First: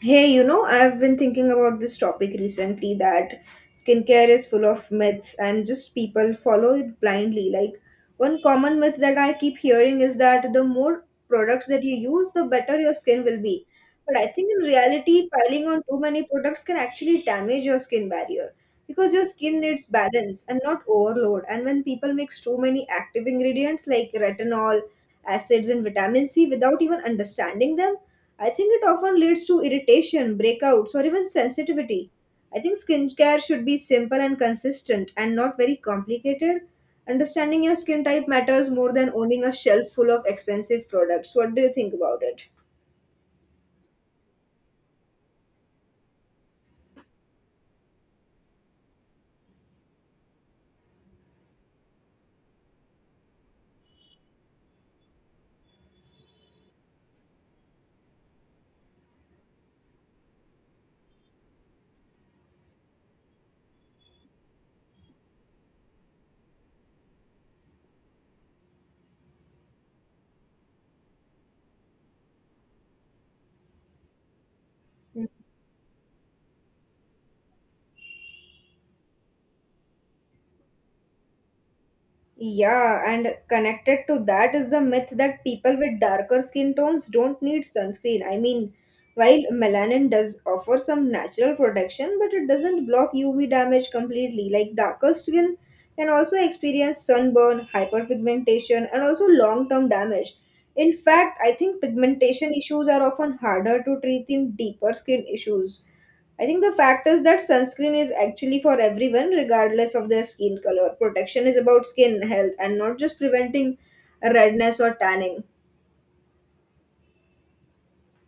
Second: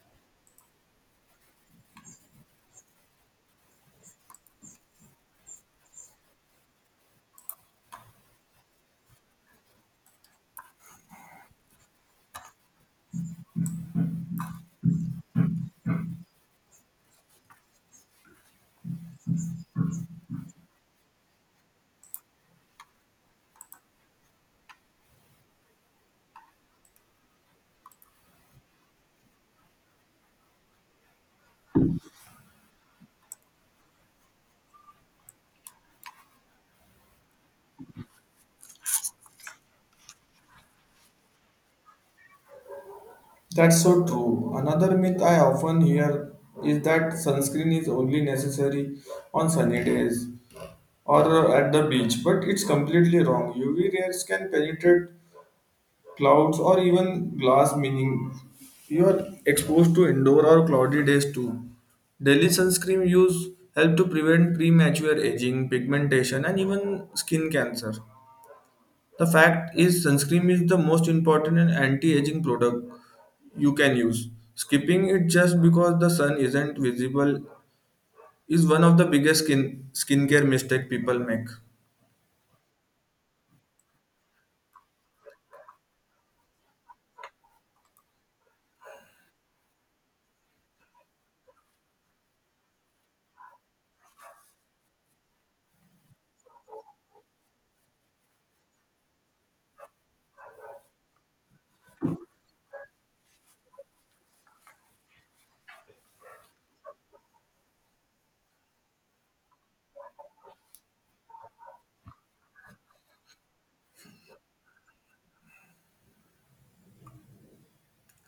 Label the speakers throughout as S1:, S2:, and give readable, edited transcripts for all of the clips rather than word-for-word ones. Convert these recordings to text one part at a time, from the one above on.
S1: Hey, I've been thinking about this topic recently that skincare is full of myths and just people follow it blindly. Like, one common myth that I keep hearing is that the more products that you use, the better your skin will be. But I think in reality, piling on too many products can actually damage your skin barrier because your skin needs balance and not overload. And when people mix too many active ingredients like retinol, acids, and vitamin C without even understanding them, I think it often leads to irritation, breakouts, or even sensitivity. I think skincare should be simple and consistent and not very complicated. Understanding your skin type matters more than owning a shelf full of expensive products. What do you think about it?
S2: That's so true. Another myth I often hear is that sunscreen is only necessary on sunny days or at the beach, but it's completely wrong. UV rays can penetrate clouds or even glass, meaning you are exposed to indoor or cloudy days too. Daily sunscreen use help to prevent premature aging, pigmentation, and even skin cancer. The fact is, sunscreen is the most important and anti-aging product you can use. Skipping it just because the sun isn't visible is one of the biggest skincare mistake people make.
S1: Yeah, and connected to that is the myth that people with darker skin tones don't need sunscreen. I mean, while melanin does offer some natural protection, but it doesn't block UV damage completely. Like darker skin can also experience sunburn, hyperpigmentation, and also long-term damage. In fact, I think pigmentation issues are often harder to treat in deeper skin issues. I think the fact is that sunscreen is actually for everyone, regardless of their skin color. Protection is about skin health and not just preventing redness or tanning.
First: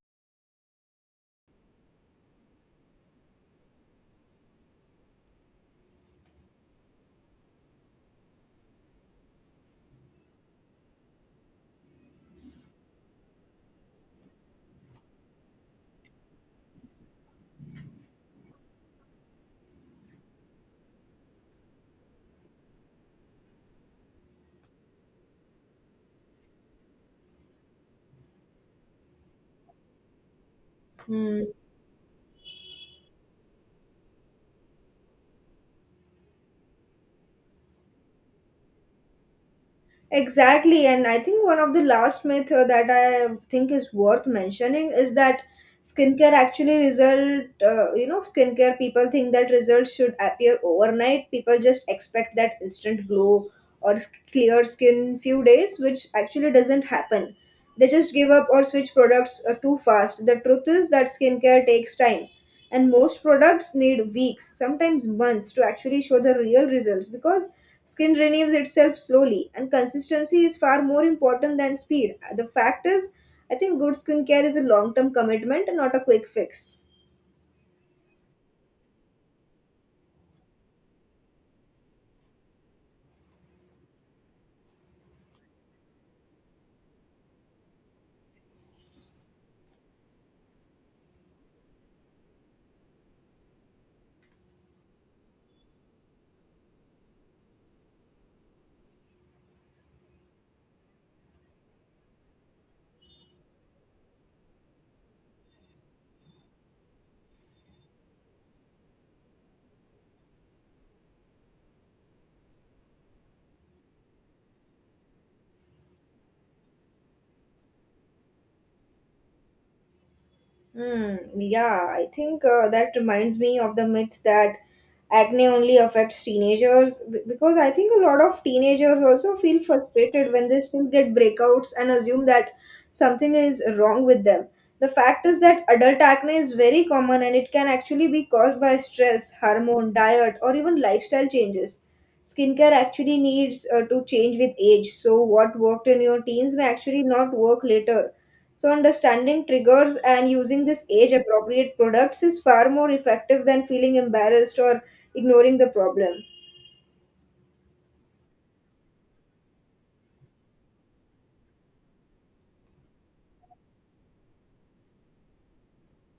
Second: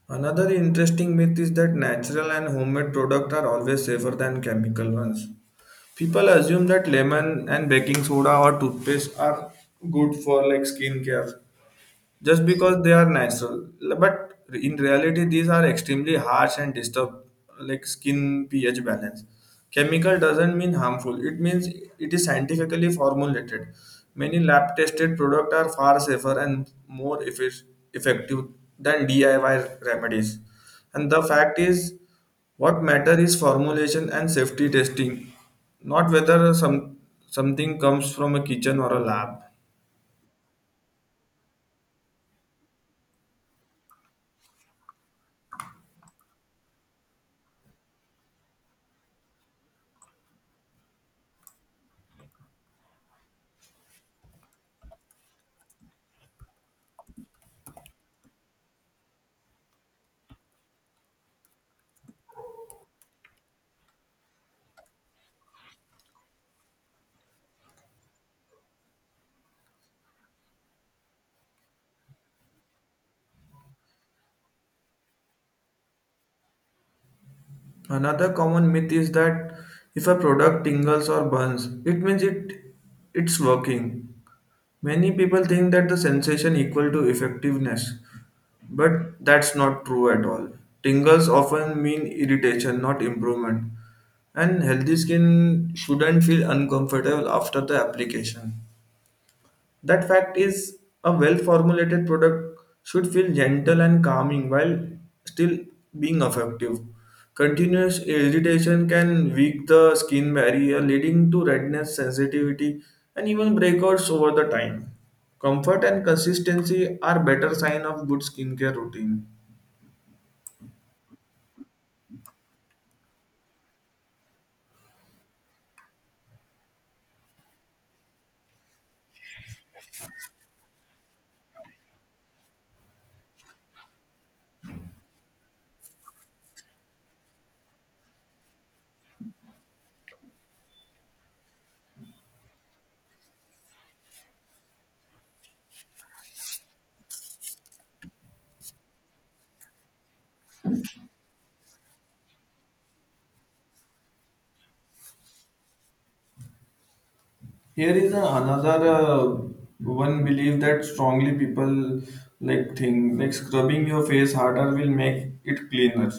S2: Another interesting myth is that natural and homemade products are always safer than chemical ones. People assume that lemon and baking soda or toothpaste are good for like skincare, just because they are natural. But in reality, these are extremely harsh and disturb like skin pH balance. Chemical doesn't mean harmful. It means it is scientifically formulated. Many lab tested products are far safer and more effective than DIY remedies. And the
S1: Hmm.
S2: fact is, what matter is formulation and safety testing, not whether something comes from a kitchen or a lab.
S1: Exactly, and I think one of the last myth that I think is worth mentioning is that skincare actually result. Skincare people think that results should appear overnight. People just expect that instant glow or clear skin few days, which actually doesn't happen. They just give up or switch products too fast. The truth is that skincare takes time, and most products need weeks, sometimes months, to actually show the real results because skin renews itself slowly, and consistency is far more important than speed. The fact is, I think good skincare is a long term commitment and not a quick fix.
S2: Another common myth is that if a product tingles or burns, it means it's working. Many people think that the sensation equal to effectiveness, but that's not true at all. Tingles often mean irritation, not improvement, and healthy skin shouldn't feel uncomfortable after the application. That fact is, a well formulated product should feel gentle and calming while still being effective. Continuous irritation can weak the skin barrier, leading to redness, sensitivity, and even breakouts over the time. Comfort and consistency are better sign of good skincare routine.
S1: Hmm, yeah, I think that reminds me of the myth that acne only affects teenagers because I think a lot of teenagers also feel frustrated when they still get breakouts and assume that something is wrong with them. The fact is that adult acne is very common and it can actually be caused by stress, hormone, diet, or even lifestyle changes. Skincare actually needs to change with age, so what worked in your teens may actually not work later, so understanding triggers and using this age appropriate products is far more effective than feeling embarrassed or ignoring the problem.
S2: Here is another one belief that strongly people like think like scrubbing your face harder will make it cleaner.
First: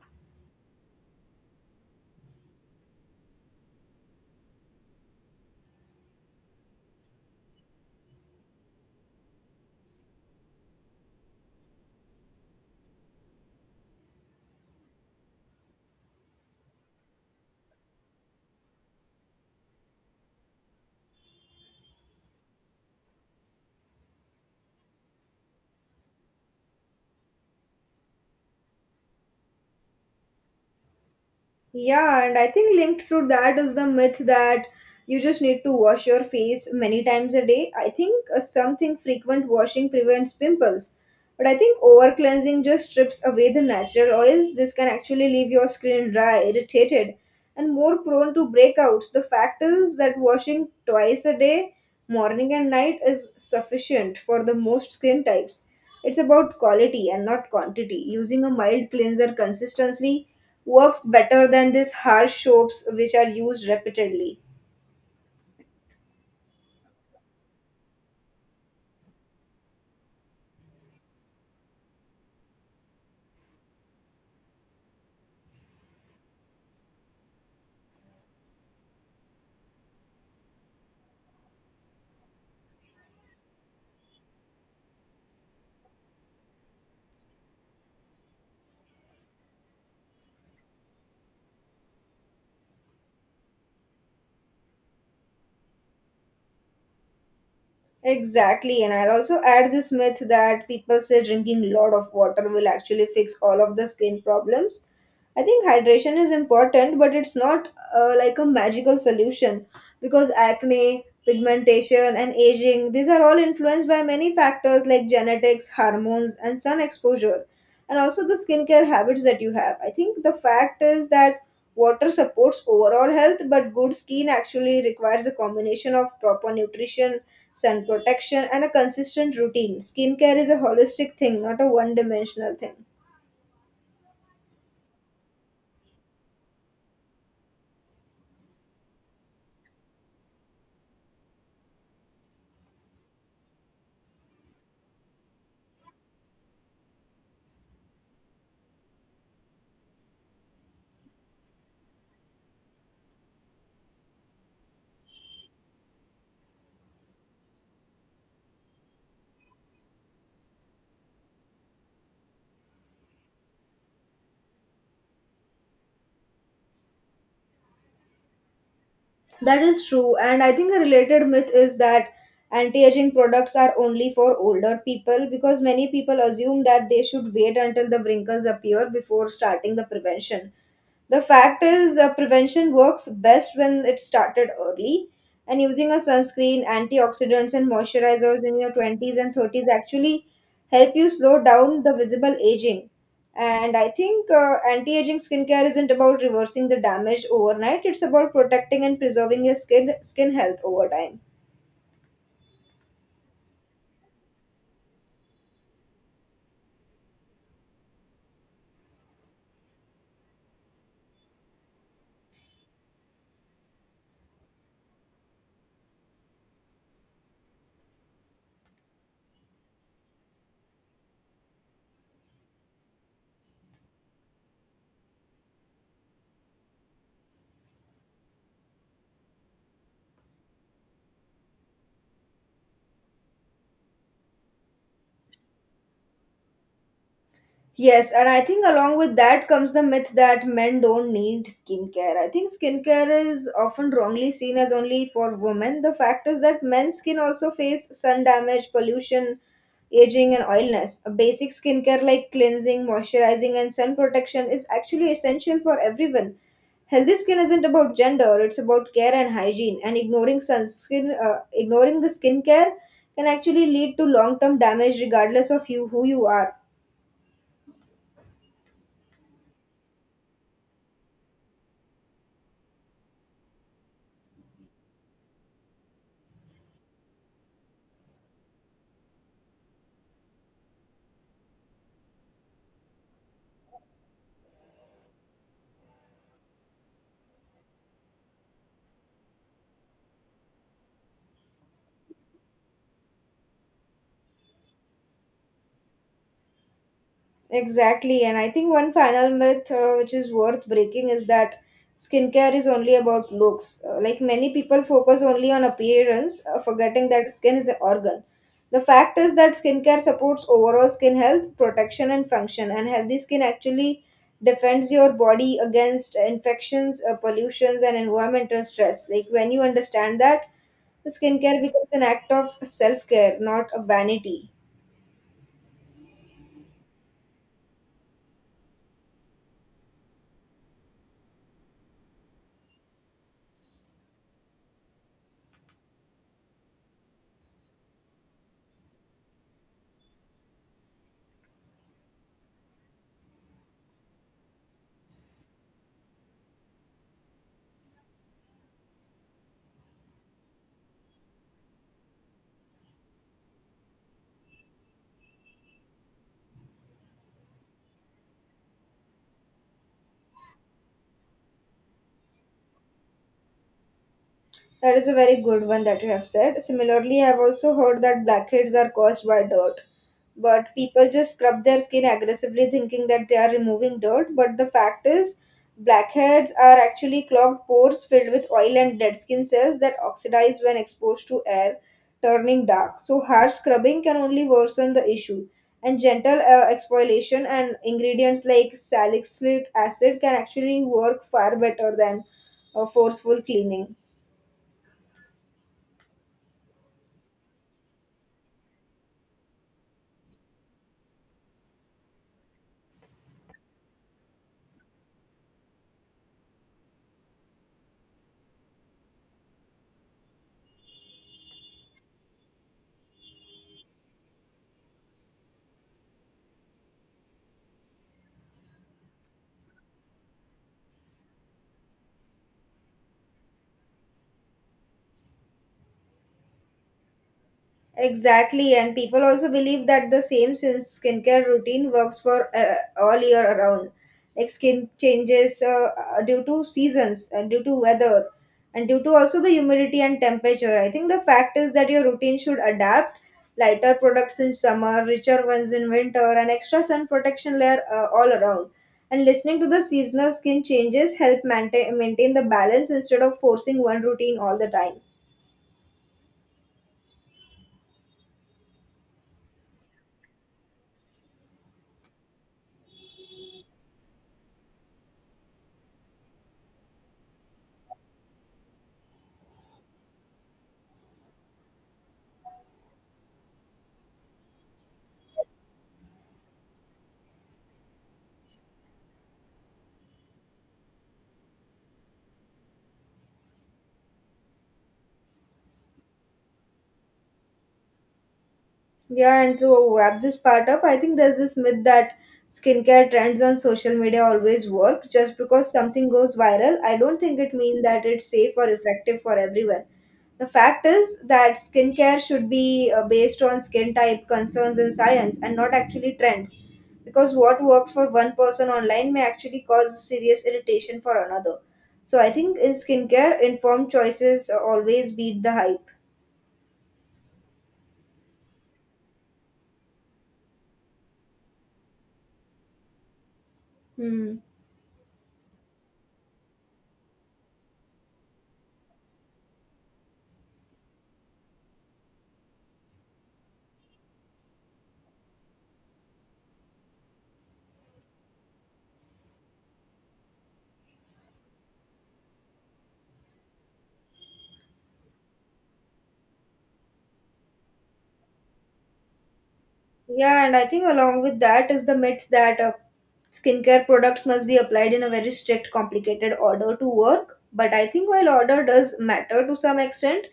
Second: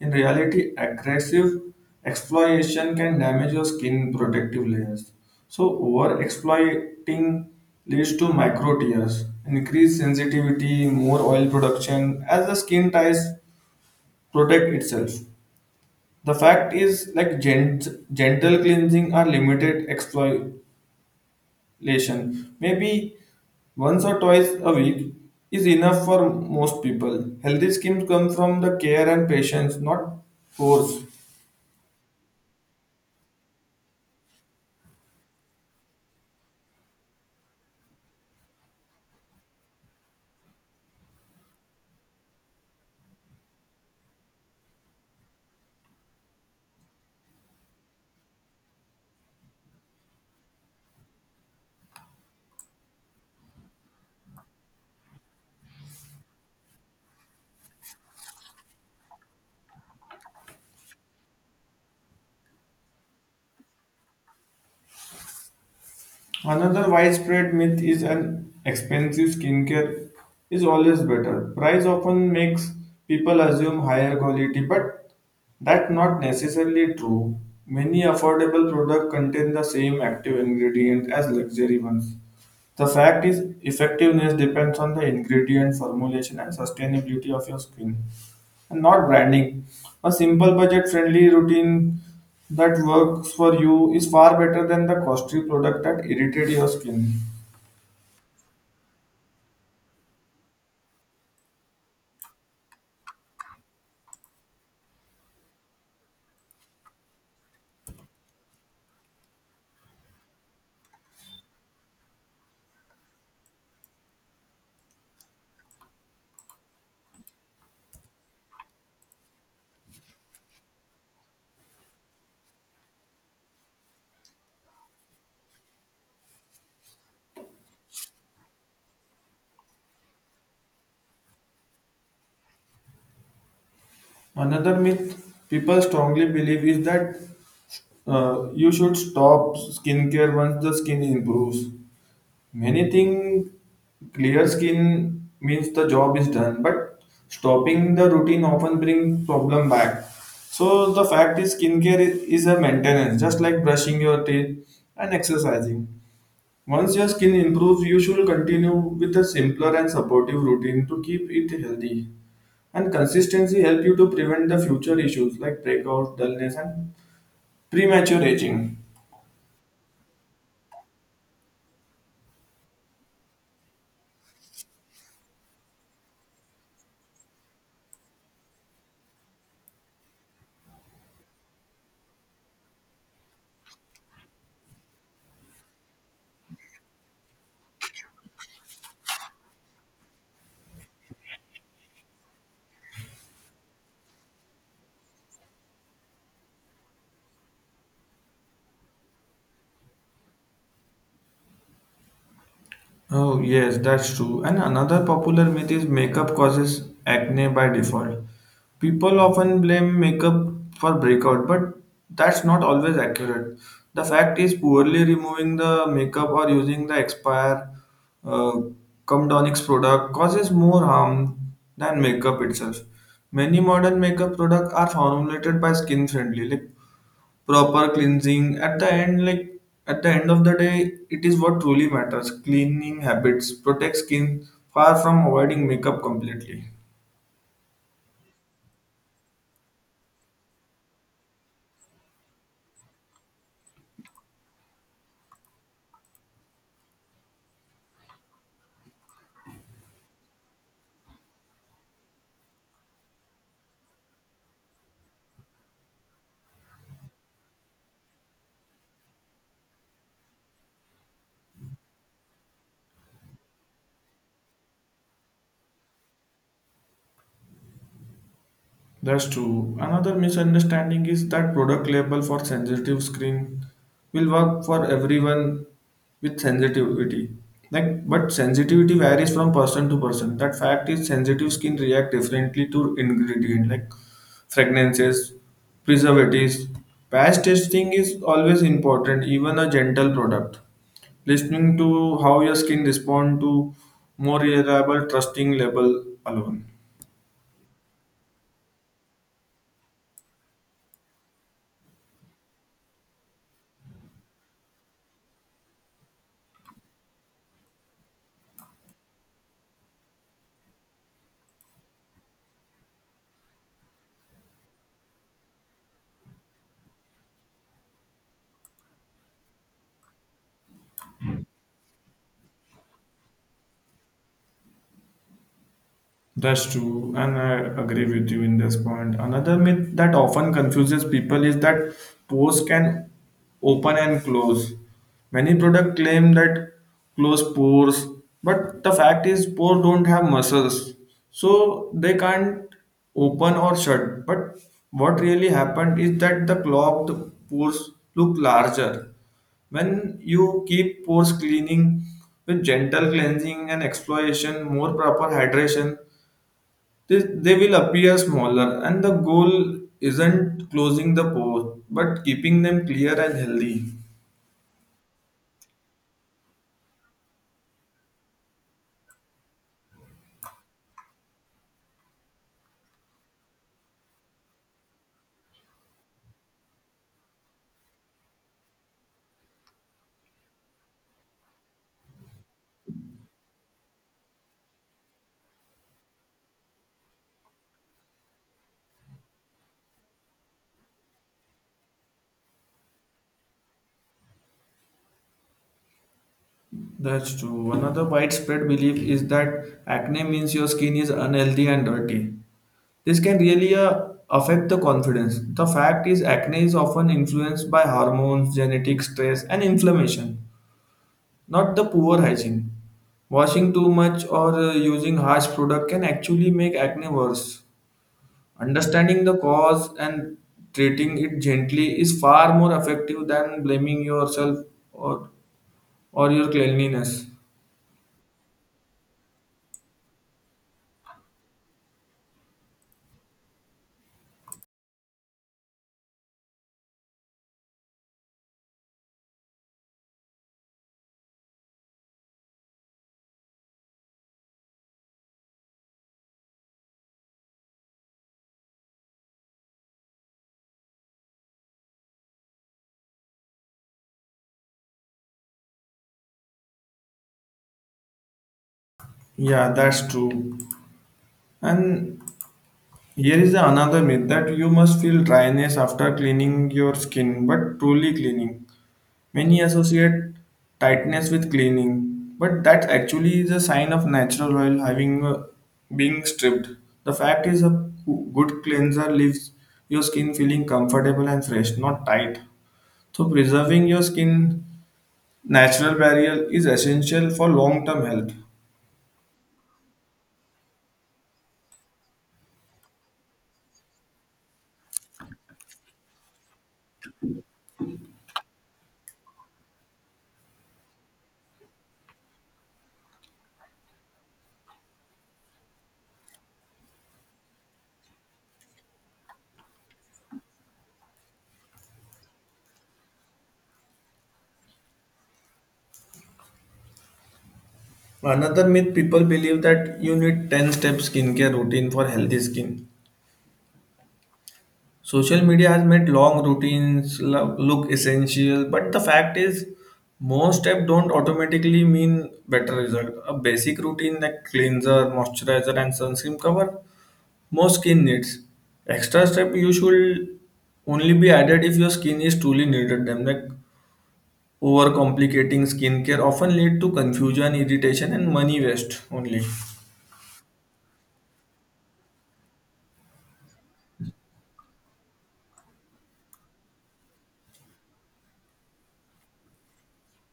S2: In reality, aggressive exploitation can damage your skin protective layers. So, over exploiting leads to micro tears, increased sensitivity, more oil production as the skin ties protect itself. The fact is, like gentle cleansing are limited exploit relation. Maybe once or twice a week is enough for most people. Healthy skin come from the care and patience, not force.
S1: Yeah, and I think linked to that is the myth that you just need to wash your face many times a day. I think something frequent washing prevents pimples. But I think over cleansing just strips away the natural oils. This can actually leave your skin dry, irritated, and more prone to breakouts. The fact is that washing twice a day, morning and night, is sufficient for the most skin types. It's about quality and not quantity. Using a mild cleanser consistently works better than these harsh soaps which are used repeatedly.
S2: Another widespread myth is an expensive skincare is always better. Price often makes people assume higher quality, but that's not necessarily true. Many affordable products contain the same active ingredient as luxury ones. The fact is, effectiveness depends on the ingredient, formulation, and sustainability of your skin and not branding. A simple budget-friendly routine that works for you is far better than the costly product that irritate your skin.
S1: Exactly, and I'll also add this myth that people say drinking a lot of water will actually fix all of the skin problems. I think hydration is important, but it's not like a magical solution because acne, pigmentation, and aging, these are all influenced by many factors like genetics, hormones, and sun exposure, and also the skincare habits that you have. I think the fact is that water supports overall health, but good skin actually requires a combination of proper nutrition, sun protection, and a consistent routine. Skincare is a holistic thing, not a one dimensional thing.
S2: Another myth people strongly believe is that you should stop skincare once the skin improves. Many think clear skin means the job is done, but stopping the routine often brings problem back. So the fact is, skincare is a maintenance, just like brushing your teeth and exercising. Once your skin improves, you should continue with a simpler and supportive routine to keep it healthy. And consistency help you to prevent the future issues like breakouts, dullness, and premature aging.
S1: That is true, and I think a related myth is that anti aging products are only for older people because many people assume that they should wait until the wrinkles appear before starting the prevention. The fact is, prevention works best when it's started early, and using a sunscreen, antioxidants, and moisturizers in your 20s and 30s actually help you slow down the visible aging. And I think anti aging skincare isn't about reversing the damage overnight, it's about protecting and preserving your skin health over time.
S2: Oh, yes, that's true. And another popular myth is makeup causes acne by default. People often blame makeup for breakout, but that's not always accurate. The fact is, poorly removing the makeup or using the expire uh, Comdonix product causes more harm than makeup itself. Many modern makeup products are formulated by skin friendly, like proper cleansing at the end, like at the end of the day it is what truly matters. Cleaning habits protect skin far from avoiding makeup completely.
S1: Yes, and I think along with that comes the myth that men don't need skincare. I think skincare is often wrongly seen as only for women. The fact is that men's skin also face sun damage, pollution, aging, and oiliness. A basic skincare like cleansing, moisturizing, and sun protection is actually essential for everyone. Healthy skin isn't about gender; it's about care and hygiene. And ignoring sunscreen, ignoring the skincare, can actually lead to long-term damage, regardless of you who you are.
S2: That's true. Another misunderstanding is that product label for sensitive screen will work for everyone with sensitivity. Like, but sensitivity varies from person to person. That fact is sensitive skin react differently to ingredient like fragrances, preservatives. Past testing is always important, even a gentle product. Listening to how your skin respond to more reliable trusting label alone.
S1: Exactly. And I think one final myth which is worth breaking is that skincare is only about looks. Like many people focus only on appearance, forgetting that skin is an organ. The fact is that skincare supports overall skin health, protection, and function. And healthy skin actually defends your body against infections, pollutions, and environmental stress. Like when you understand that, the skincare becomes an act of self care, not a vanity.
S2: That's true, and I agree with you in this point. Another myth that often confuses people is that pores can open and close. Many product claim that close pores, but the fact is pores don't have muscles, so they can't open or shut. But what really happened is that the clogged pores look larger. When you keep pores cleaning with gentle cleansing and exfoliation, more proper hydration, they will appear smaller, and the goal isn't closing the pores, but keeping them clear and healthy.
S1: That is a very good one that you have said. Similarly, I have also heard that blackheads are caused by dirt. But people just scrub their skin aggressively thinking that they are removing dirt. But the fact is, blackheads are actually clogged pores filled with oil and dead skin cells that oxidize when exposed to air, turning dark. So, harsh scrubbing can only worsen the issue. And gentle exfoliation and ingredients like salicylic acid can actually work far better than forceful cleaning.
S2: That's true. Another widespread belief is that acne means your skin is unhealthy and dirty. This can really affect the confidence. The fact is, acne is often influenced by hormones, genetic stress, and inflammation, not the poor hygiene. Washing too much or using harsh product can actually make acne worse. Understanding the cause and treating it gently is far more effective than blaming yourself or, or your cleanliness.
S1: Exactly, and people also believe that the same skincare routine works for all year around. Like skin changes due to seasons and due to weather and due to also the humidity and temperature. I think the fact is that your routine should adapt lighter products in summer, richer ones in winter, and extra sun protection layer all around. And listening to the seasonal skin changes help maintain the balance instead of forcing one routine all the time.
S2: Yeah, that's true. And here is another myth that you must feel dryness after cleaning your skin, but truly cleaning. Many associate tightness with cleaning, but that actually is a sign of natural oil having being stripped. The fact is, a good cleanser leaves your skin feeling comfortable and fresh, not tight. So, preserving your skin natural barrier is essential for long-term health.
S1: Yeah, and to wrap this part up, I think there's this myth that skincare trends on social media always work. Just because something goes viral, I don't think it means that it's safe or effective for everyone. The fact is that skincare should be based on skin type, concerns, and science, and not actually trends. Because what works for one person online may actually cause serious irritation for another. So I think in skincare, informed choices always beat the hype.
S2: Another myth people believe that you need 10-step skincare routine for healthy skin.
S1: Hmm.
S2: Social media has made long routines look essential, but the fact is most steps don't automatically mean better result. A basic routine like cleanser, moisturizer and sunscreen cover most skin needs. Extra step you should only be added if your skin is truly needed them, like overcomplicating skincare often lead to confusion, irritation, and money waste only.
S1: Yeah, and I think along with that is the myth that skincare products must be applied in a very strict, complicated order to work. But I think while order does matter to some extent,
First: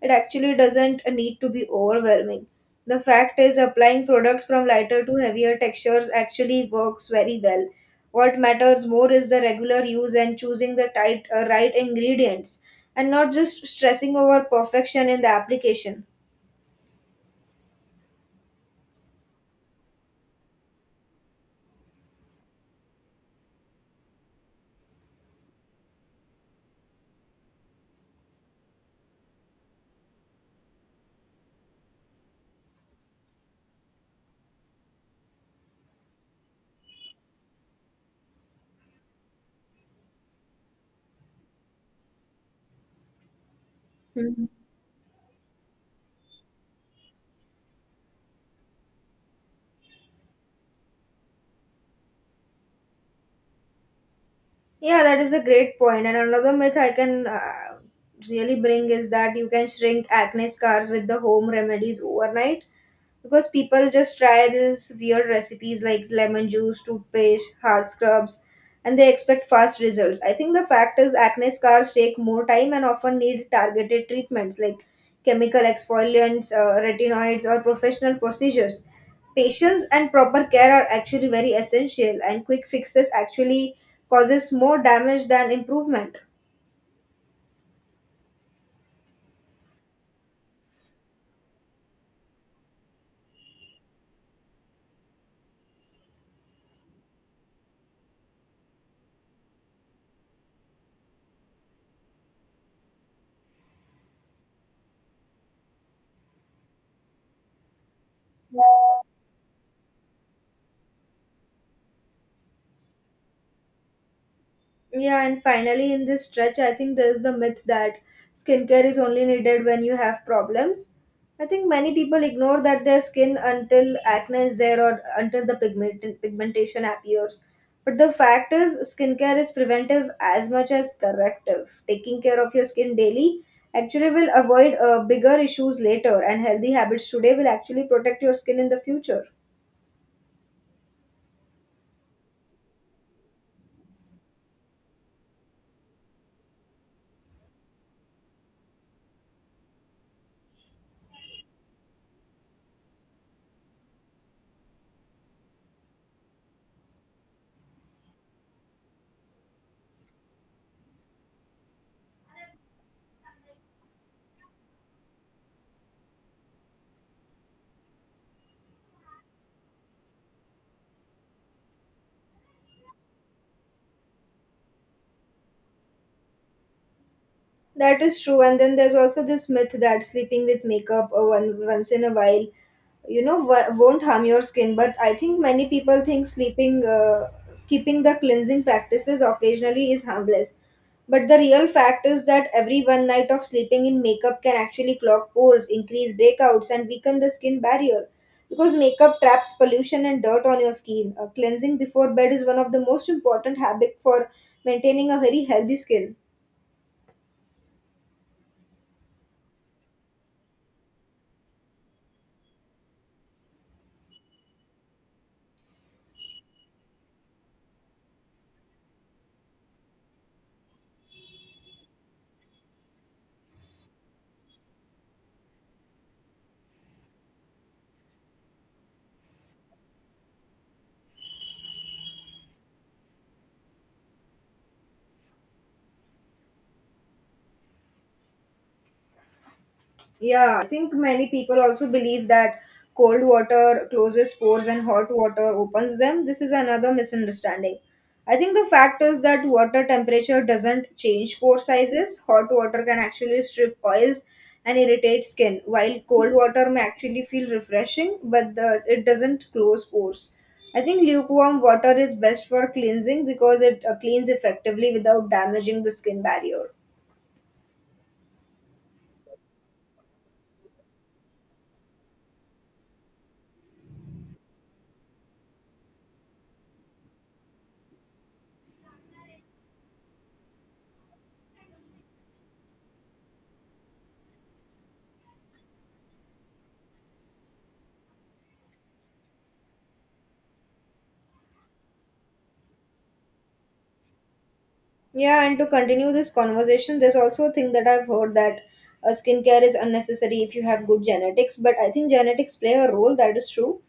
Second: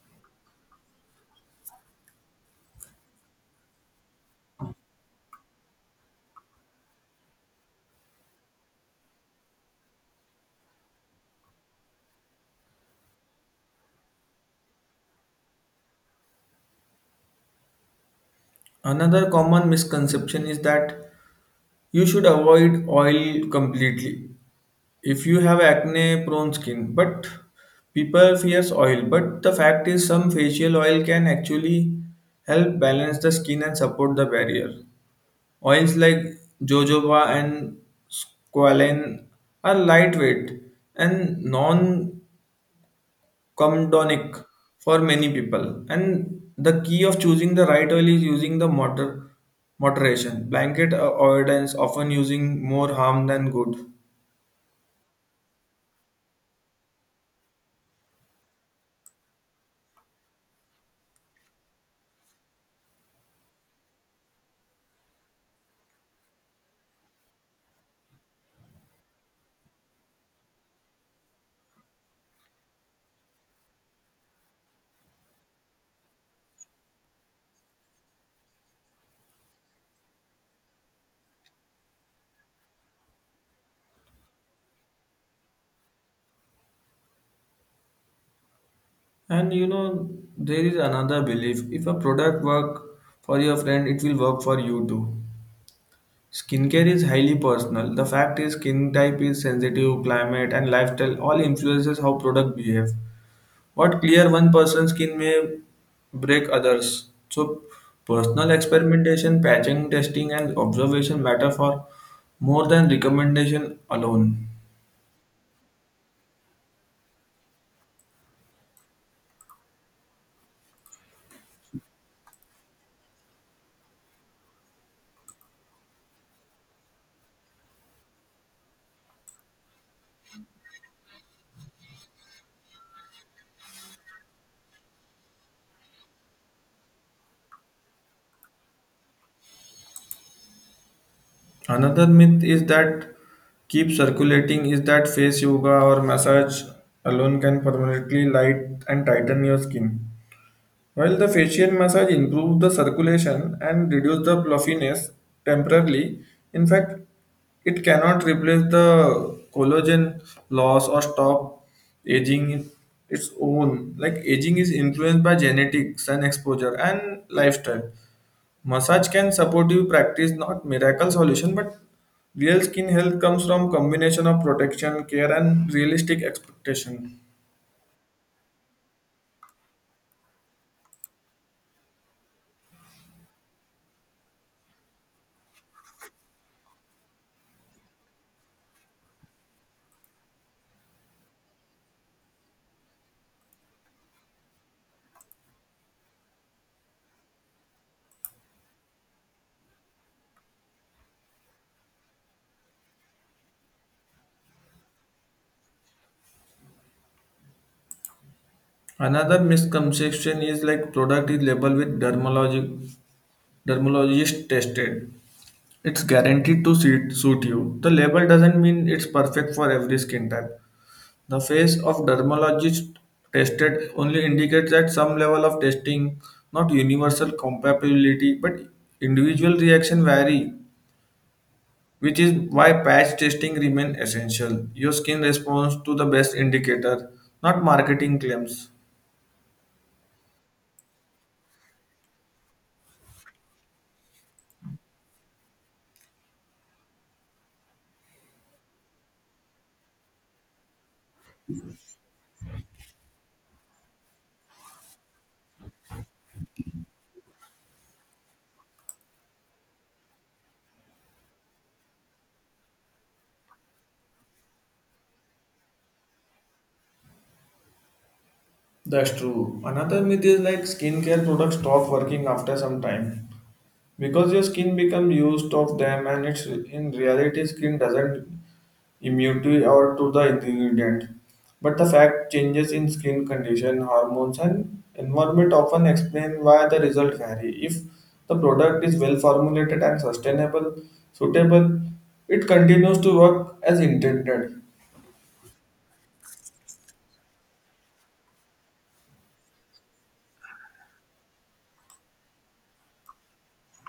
S1: it actually doesn't need to be overwhelming. The fact is, applying products from lighter to heavier textures actually works very well. What matters more is the regular use and choosing the right ingredients, and not just stressing over perfection in the application.
S2: Another common misconception is that you should avoid oil completely if you have acne prone skin. But people fears oil, but the fact is some facial oil can actually help balance the skin and support the barrier. Oils like jojoba and squalane are lightweight and non comdonic for many people, and the key of choosing the right oil is using the moderation. Blanket avoidance often using more harm than good.
S1: Yeah, that is a great point. And another myth I can really bring is that you can shrink acne scars with the home remedies overnight because people just try these weird recipes like lemon juice, toothpaste, hard scrubs, and they expect fast results. I think the fact is acne scars take more time and often need targeted treatments like chemical exfoliants, retinoids, or professional procedures. Patience and proper care are actually very essential, and quick fixes actually causes more damage than improvement.
S2: And you know, there is another belief: if a product work for your friend it will work for you too. Skincare is highly personal. The fact is skin type is sensitive, climate and lifestyle all influences how product behave. What clear one person's skin may break others. So personal experimentation, patching, testing, and observation matter for more than recommendation alone.
S1: Yeah, and finally, in this stretch, I think there's the myth that skincare is only needed when you have problems. I think many people ignore that their skin until acne is there or until the pigmentation appears. But the fact is, skincare is preventive as much as corrective. Taking care of your skin daily actually will avoid bigger issues later, and healthy habits today will actually protect your skin in the future.
S2: Another myth is that keep circulating is that face yoga or massage alone can permanently light and tighten your skin. While the facial massage improves the circulation and reduces the fluffiness temporarily, in fact, it cannot replace the collagen loss or stop aging its own. Like aging is influenced by genetics and exposure and lifestyle. Massage can support you practice not miracle solution, but real skin health comes from combination of protection, care, and realistic expectation.
S1: That is true. And then there's also this myth that sleeping with makeup once in a while won't harm your skin. But I think many people think sleeping skipping the cleansing practices occasionally is harmless, but the real fact is that every one night of sleeping in makeup can actually clog pores, increase breakouts, and weaken the skin barrier because makeup traps pollution and dirt on your skin. Cleansing before bed is one of the most important habits for maintaining a very healthy skin.
S2: Another misconception is like product is labeled with dermatologist tested. It's guaranteed to suit you. The label doesn't mean it's perfect for every skin type. The face of dermatologist tested only indicates that some level of testing, not universal compatibility, but individual reaction vary, which is why patch testing remain essential. Your skin responds to the best indicator, not marketing claims.
S1: Yeah, I think many people also believe that cold water closes pores and hot water opens them. This is another misunderstanding. I think the fact is that water temperature doesn't change pore sizes. Hot water can actually strip oils and irritate skin, while cold water may actually feel refreshing, but it doesn't close pores. I think lukewarm water is best for cleansing because it cleans effectively without damaging the skin barrier.
S2: That's true. Another myth is like skincare products stop working after some time because your skin becomes used of them, and it's in reality skin doesn't immune to or to the ingredient. But the fact changes in skin condition, hormones and environment often explain why the result vary. If the product is well formulated and suitable, it continues to work as intended.
S1: Yeah, and to continue this conversation, there's also a thing that I've heard that skincare is unnecessary if you have good genetics, but I think genetics play a role, that is true.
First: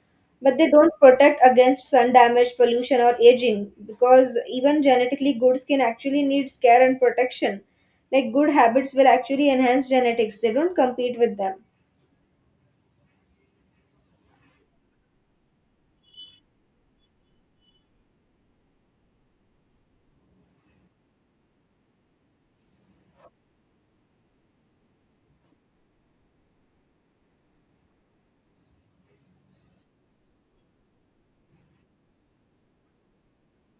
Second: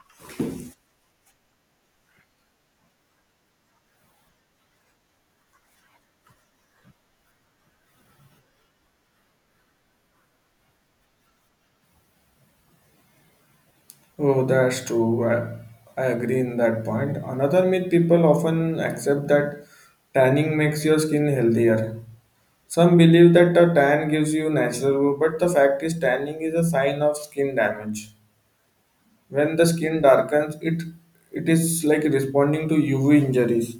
S1: But they don't protect against sun damage, pollution, or aging because even genetically good skin actually needs care and protection. Like good habits will actually enhance genetics, they don't compete with them.
S2: Oh, that's true. I agree in that point. Another myth people often accept that tanning makes your skin healthier. Some believe that a tan gives you natural glow, but the fact is tanning is a sign of skin damage. When the skin darkens, it is like responding to UV injuries.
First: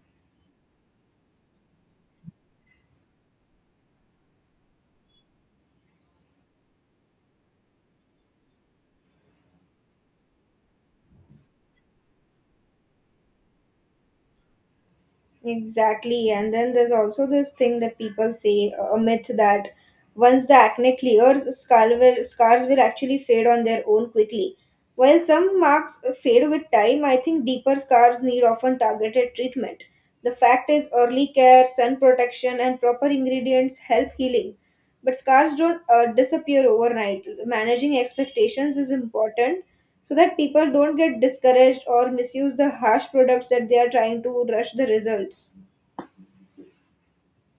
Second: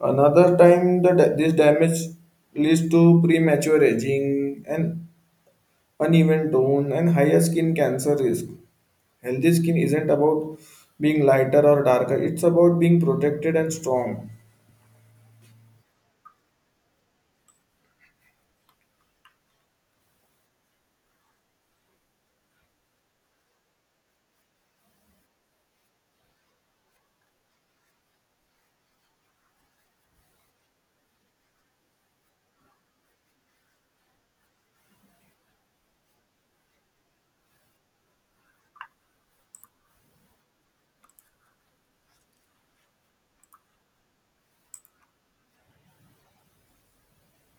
S2: Another time that this damage leads to premature aging and uneven tone, and higher skin cancer risk. Healthy skin isn't about being lighter or darker, it's about being protected and strong.
S1: Exactly. And then there's also this thing that people say, a myth that once the acne clears, scars will actually fade on their own quickly. While some marks fade with time, I think deeper scars need often targeted treatment. The fact is, early care, sun protection, and proper ingredients help healing. But scars don't disappear overnight. Managing expectations is important, so that people don't get discouraged or misuse the harsh products that they are trying to rush the results.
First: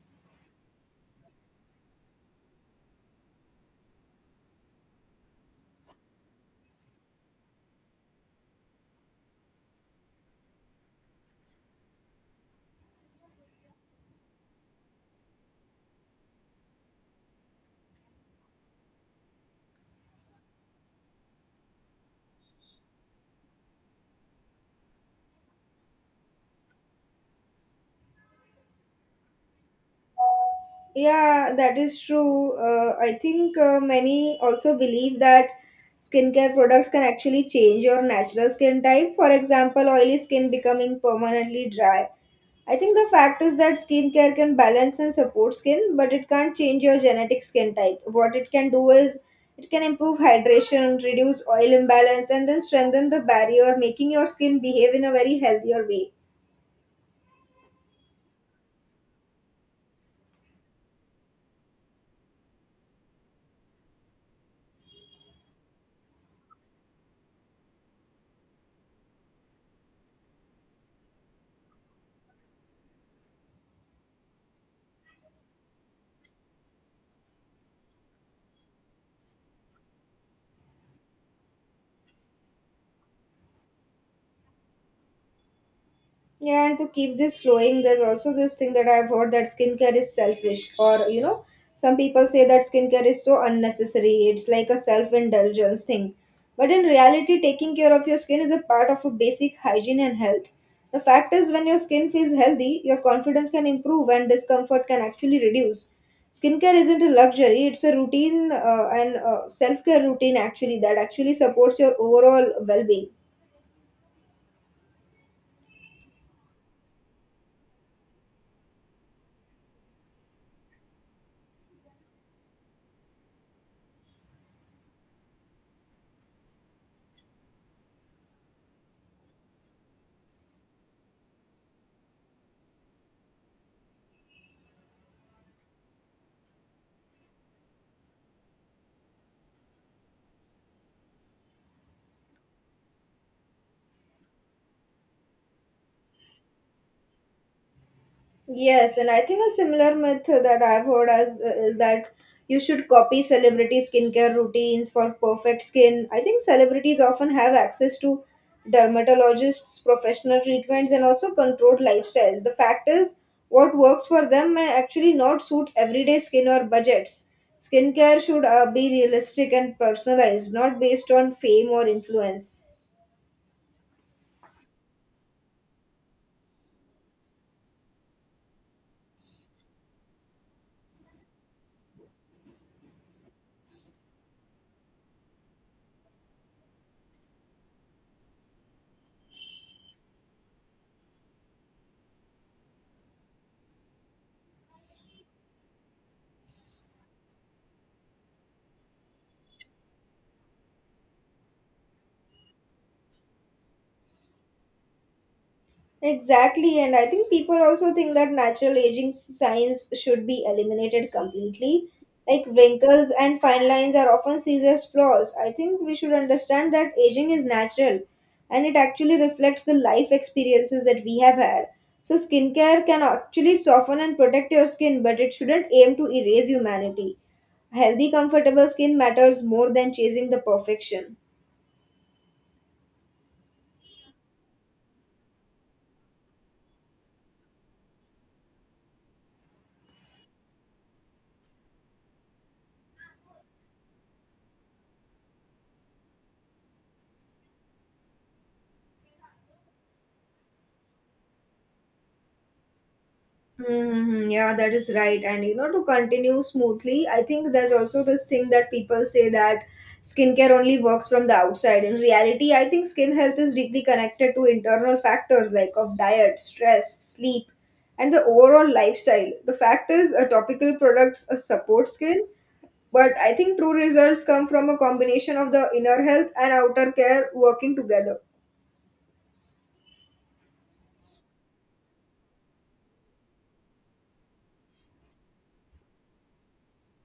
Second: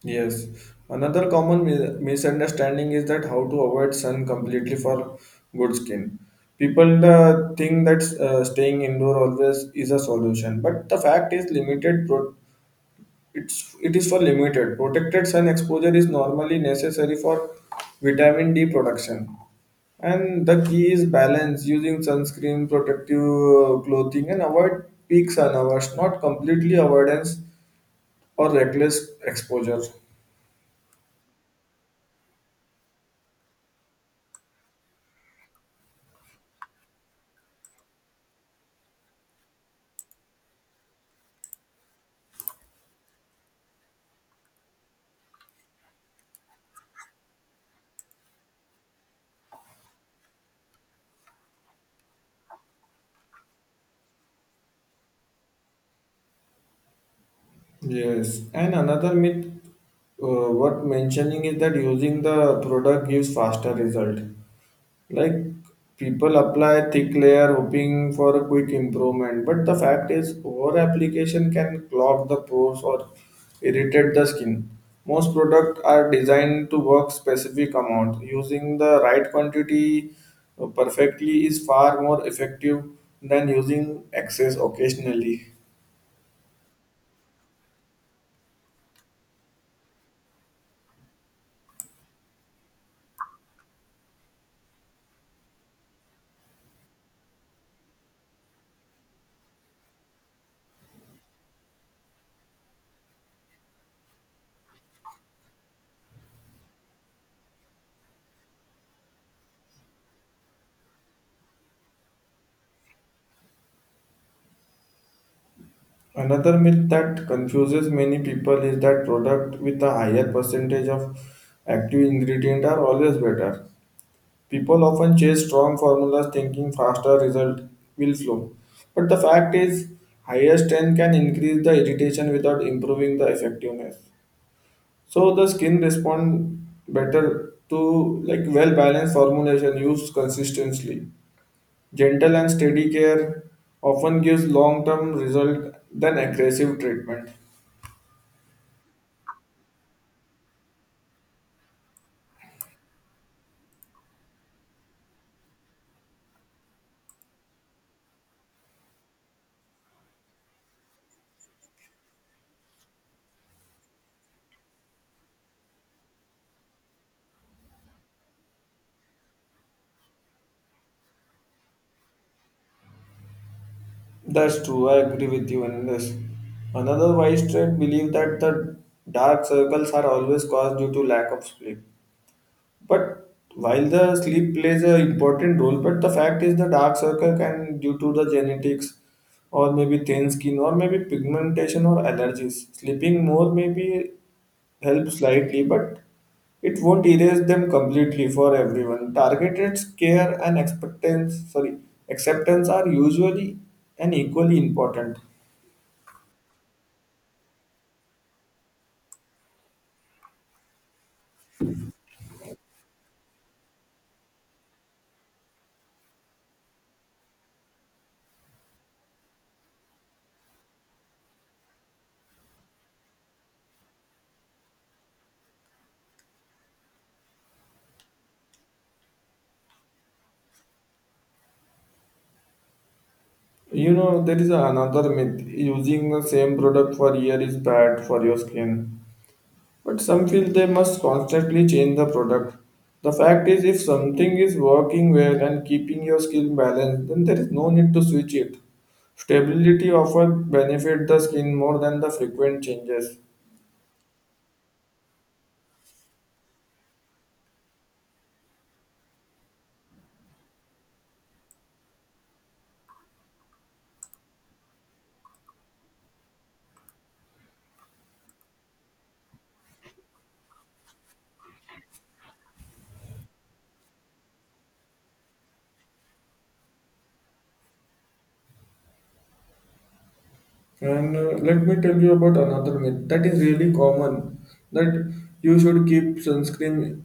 S2: Yes, another common misunderstanding is that how to avoid sun completely for good skin. People think that staying indoor always is a solution, but the fact is limited It's it is for limited. Protected sun exposure is normally necessary for vitamin D production. And the key is balance using sunscreen, protective clothing, and avoid peak sun hours, not completely avoidance or reckless exposure.
S1: Yeah, that is true. I think many also believe that skincare products can actually change your natural skin type. For example, oily skin becoming permanently dry. I think the fact is that skincare can balance and support skin, but it can't change your genetic skin type. What it can do is it can improve hydration, reduce oil imbalance, and then strengthen the barrier, making your skin behave in a very healthier way.
S2: Yes, and another myth uh, worth mentioning is that using the product gives faster result. Like people apply thick layer hoping for a quick improvement, but the fact is over application can clog the pores or irritate the skin. Most products are designed to work specific amount. Using the right quantity perfectly is far more effective than using excess occasionally.
S1: Yeah, and to keep this flowing, there's also this thing that I've heard that skincare is selfish, or you know, some people say that skincare is so unnecessary, it's like a self indulgence thing. But in reality, taking care of your skin is a part of a basic hygiene and health. The fact is, when your skin feels healthy, your confidence can improve and discomfort can actually reduce. Skincare isn't a luxury, it's a routine and self care routine actually that actually supports your overall well being.
S2: Another myth that confuses many people is that products with a higher percentage of active ingredient are always better. People often chase strong formulas thinking faster result will flow. But the fact is, higher strength can increase the irritation without improving the effectiveness. So the skin respond better to like well balanced formulation used consistently. Gentle and steady care often gives long term result than aggressive treatment.
S1: Yes, and I think a similar myth that I've heard as is that you should copy celebrity skincare routines for perfect skin. I think celebrities often have access to dermatologists, professional treatments, and also controlled lifestyles. The fact is, what works for them may actually not suit everyday skin or budgets. Skincare should be realistic and personalized, not based on fame or influence.
S2: That's true. I agree with you on this. Another wise trait believe that the dark circles are always caused due to lack of sleep. But while the sleep plays an important role, but the fact is the dark circle can due to the genetics or maybe thin skin or maybe pigmentation or allergies. Sleeping more maybe help slightly, but it won't erase them completely for everyone. Targeted care and acceptance, sorry, acceptance are usually and equally important.
S1: Exactly, and I think people also think that natural aging signs should be eliminated completely. Like wrinkles and fine lines are often seen as flaws. I think we should understand that aging is natural and it actually reflects the life experiences that we have had. So, skincare can actually soften and protect your skin, but it shouldn't aim to erase humanity. Healthy, comfortable skin matters more than chasing the perfection.
S2: You know, there is another myth using the same product for year is bad for your skin. But some feel they must constantly change the product. The fact is, if something is working well and keeping your skin balanced, then there is no need to switch it. Stability often benefit the skin more than the frequent changes.
S1: Mm-hmm. Yeah, that is right. And you know, to continue smoothly, I think there's also this thing that people say that skincare only works from the outside. In reality, I think skin health is deeply connected to internal factors like of diet, stress, sleep, and the overall lifestyle. The fact is, a topical products support skin, but I think true results come from a combination of the inner health and outer care working together.
S2: And Let me tell you about another myth that is really common that you should keep sunscreen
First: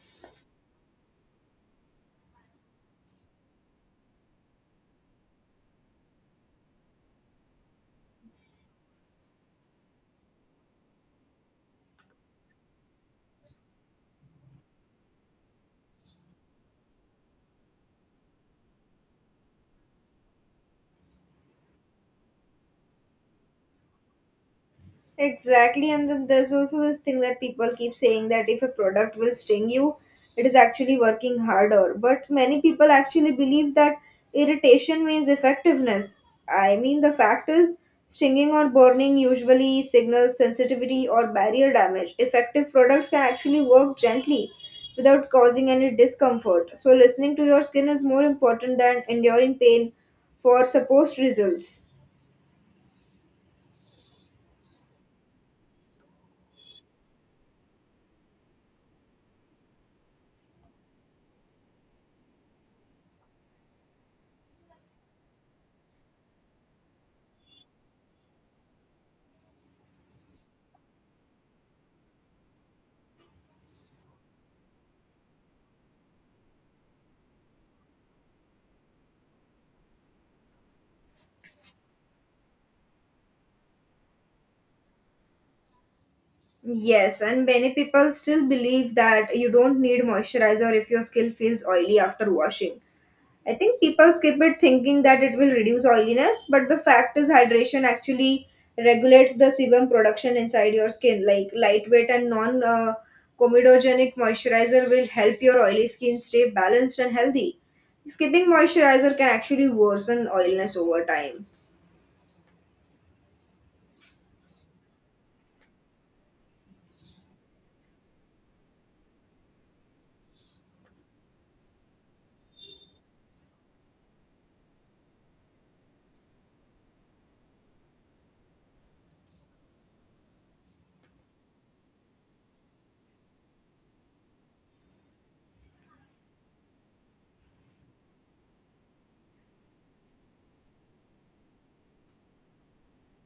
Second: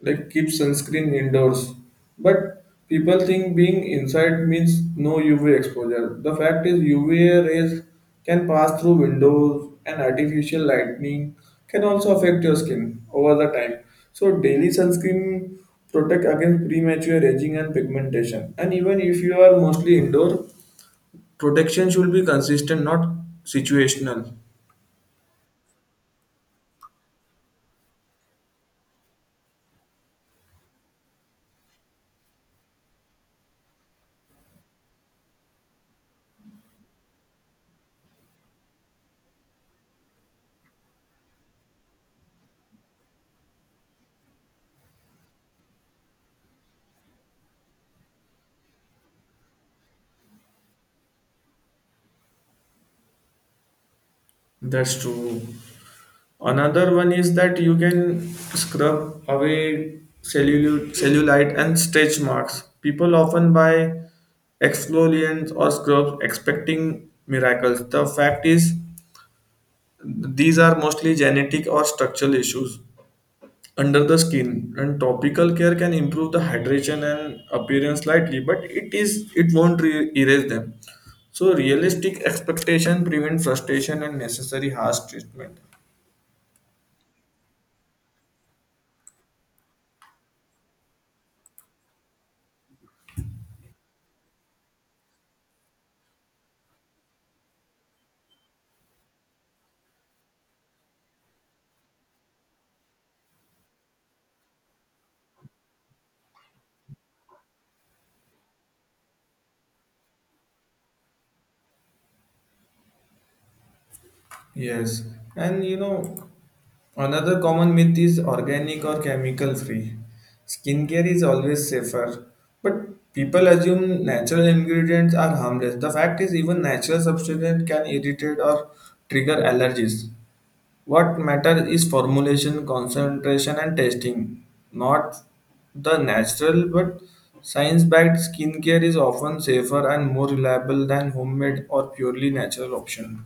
S2: like keep sunscreen indoors. But people think being inside means no UV exposure. The fact is UV rays can pass through windows and artificial lightning can also affect your skin over the time. So daily sunscreen protect against premature aging and pigmentation. And even if you are mostly indoor, protection should be consistent, not situational.
S1: Exactly, and then there's also this thing that people keep saying that if a product will sting you, it is actually working harder. But many people actually believe that irritation means effectiveness. I mean, the fact is, stinging or burning usually signals sensitivity or barrier damage. Effective products can actually work gently without causing any discomfort. So, listening to your skin is more important than enduring pain for supposed results.
S2: That's true. Another one is that you can scrub away cellulite and stretch marks. People often buy exfoliants or scrubs expecting miracles. The fact is, these are mostly genetic or structural issues under the skin and topical care can improve the hydration and appearance slightly but it won't erase them. So realistic expectation prevent frustration and necessary harsh treatment.
S1: Yes, and many people still believe that you don't need moisturizer if your skin feels oily after washing. I think people skip it thinking that it will reduce oiliness, but the fact is, hydration actually regulates the sebum production inside your skin. Like lightweight and non comedogenic moisturizer will help your oily skin stay balanced and healthy. Skipping moisturizer can actually worsen oiliness over time.
S2: Yes, and you know, another common myth is organic or chemical free. Skincare is always safer, but people assume natural ingredients are harmless. The fact is, even natural substances can irritate or trigger allergies. What matters is formulation, concentration, and testing, not the natural but science backed skincare is often safer and more reliable than homemade or purely natural option.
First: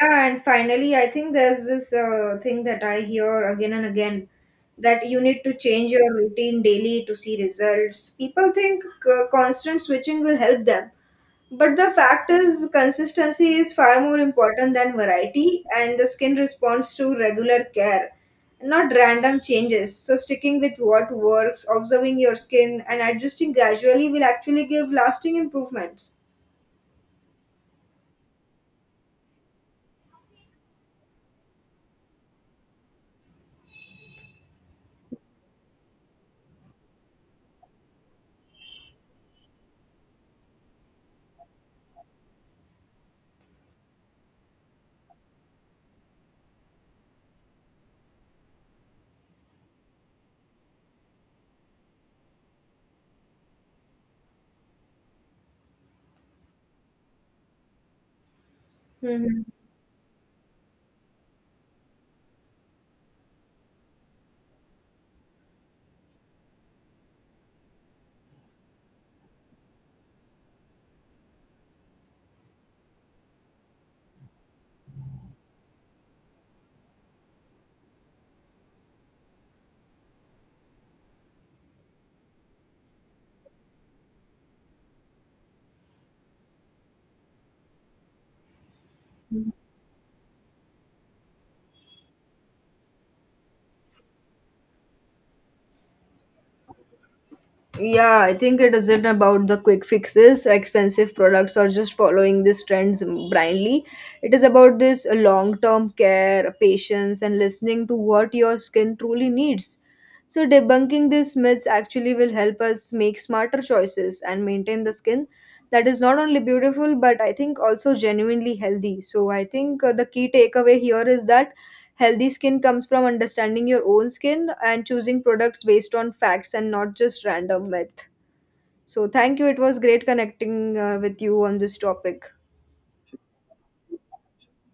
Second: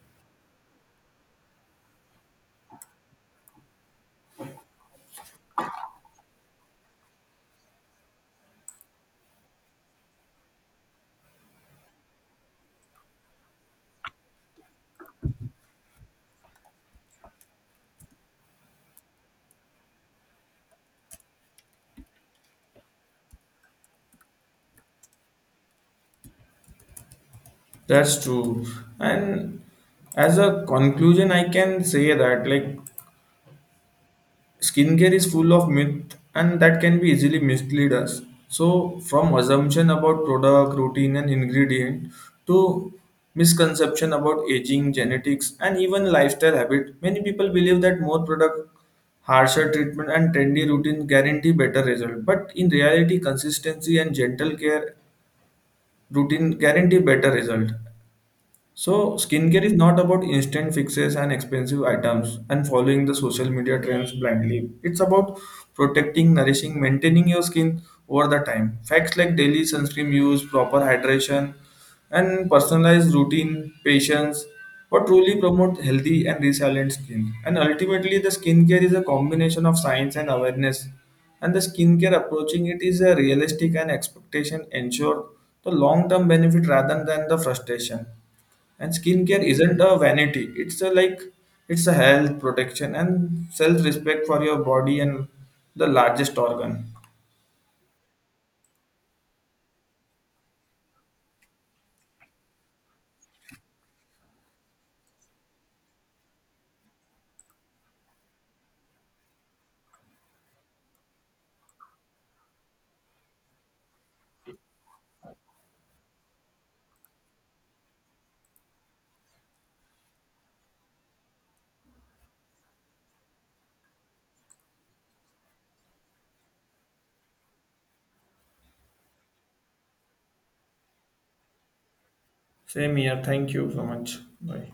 S1: Yeah, and finally, I think there's this thing that I hear again and again that you need to change your routine daily to see results. People think constant switching will help them, but the fact is, consistency is far more important than variety, and the skin responds to regular care, not random changes. So, sticking with what works, observing your skin, and adjusting gradually will actually give lasting improvements.
S2: That's true. And as a conclusion, I can say that like skincare is full of myth and that can be easily mislead us. So from assumption about product, routine and ingredient to misconception about aging, genetics and even lifestyle habit, many people believe that more product, harsher treatment and trendy routine guarantee better result. But in reality, consistency and gentle care routine guarantee better result. So,
S1: Mhm.
S2: skincare is not about instant fixes and expensive items and following the social media trends blindly. It's about protecting, nourishing, maintaining your skin over the time. Facts like daily sunscreen use, proper hydration, and personalized routine, patience, what truly promote healthy and resilient skin. And ultimately, the skincare is a combination of science and awareness. And the skincare approaching it is a realistic and expectation ensure the long-term benefit rather than the frustration. And skincare isn't a vanity. It's a like it's a health protection and self-respect for your body and the largest organ.
S1: Yeah, I think it isn't about the quick fixes, expensive products, or just following these trends blindly. It is about this long term care, patience, and listening to what your skin truly needs. So, debunking these myths actually will help us make smarter choices and maintain the skin that is not only beautiful but I think also genuinely healthy. So I think the key takeaway here is that healthy skin comes from understanding your own skin and choosing products based on facts and not just random myth. So thank you, it was great connecting with you on this topic.
S2: Same here. Thank you so much. Bye.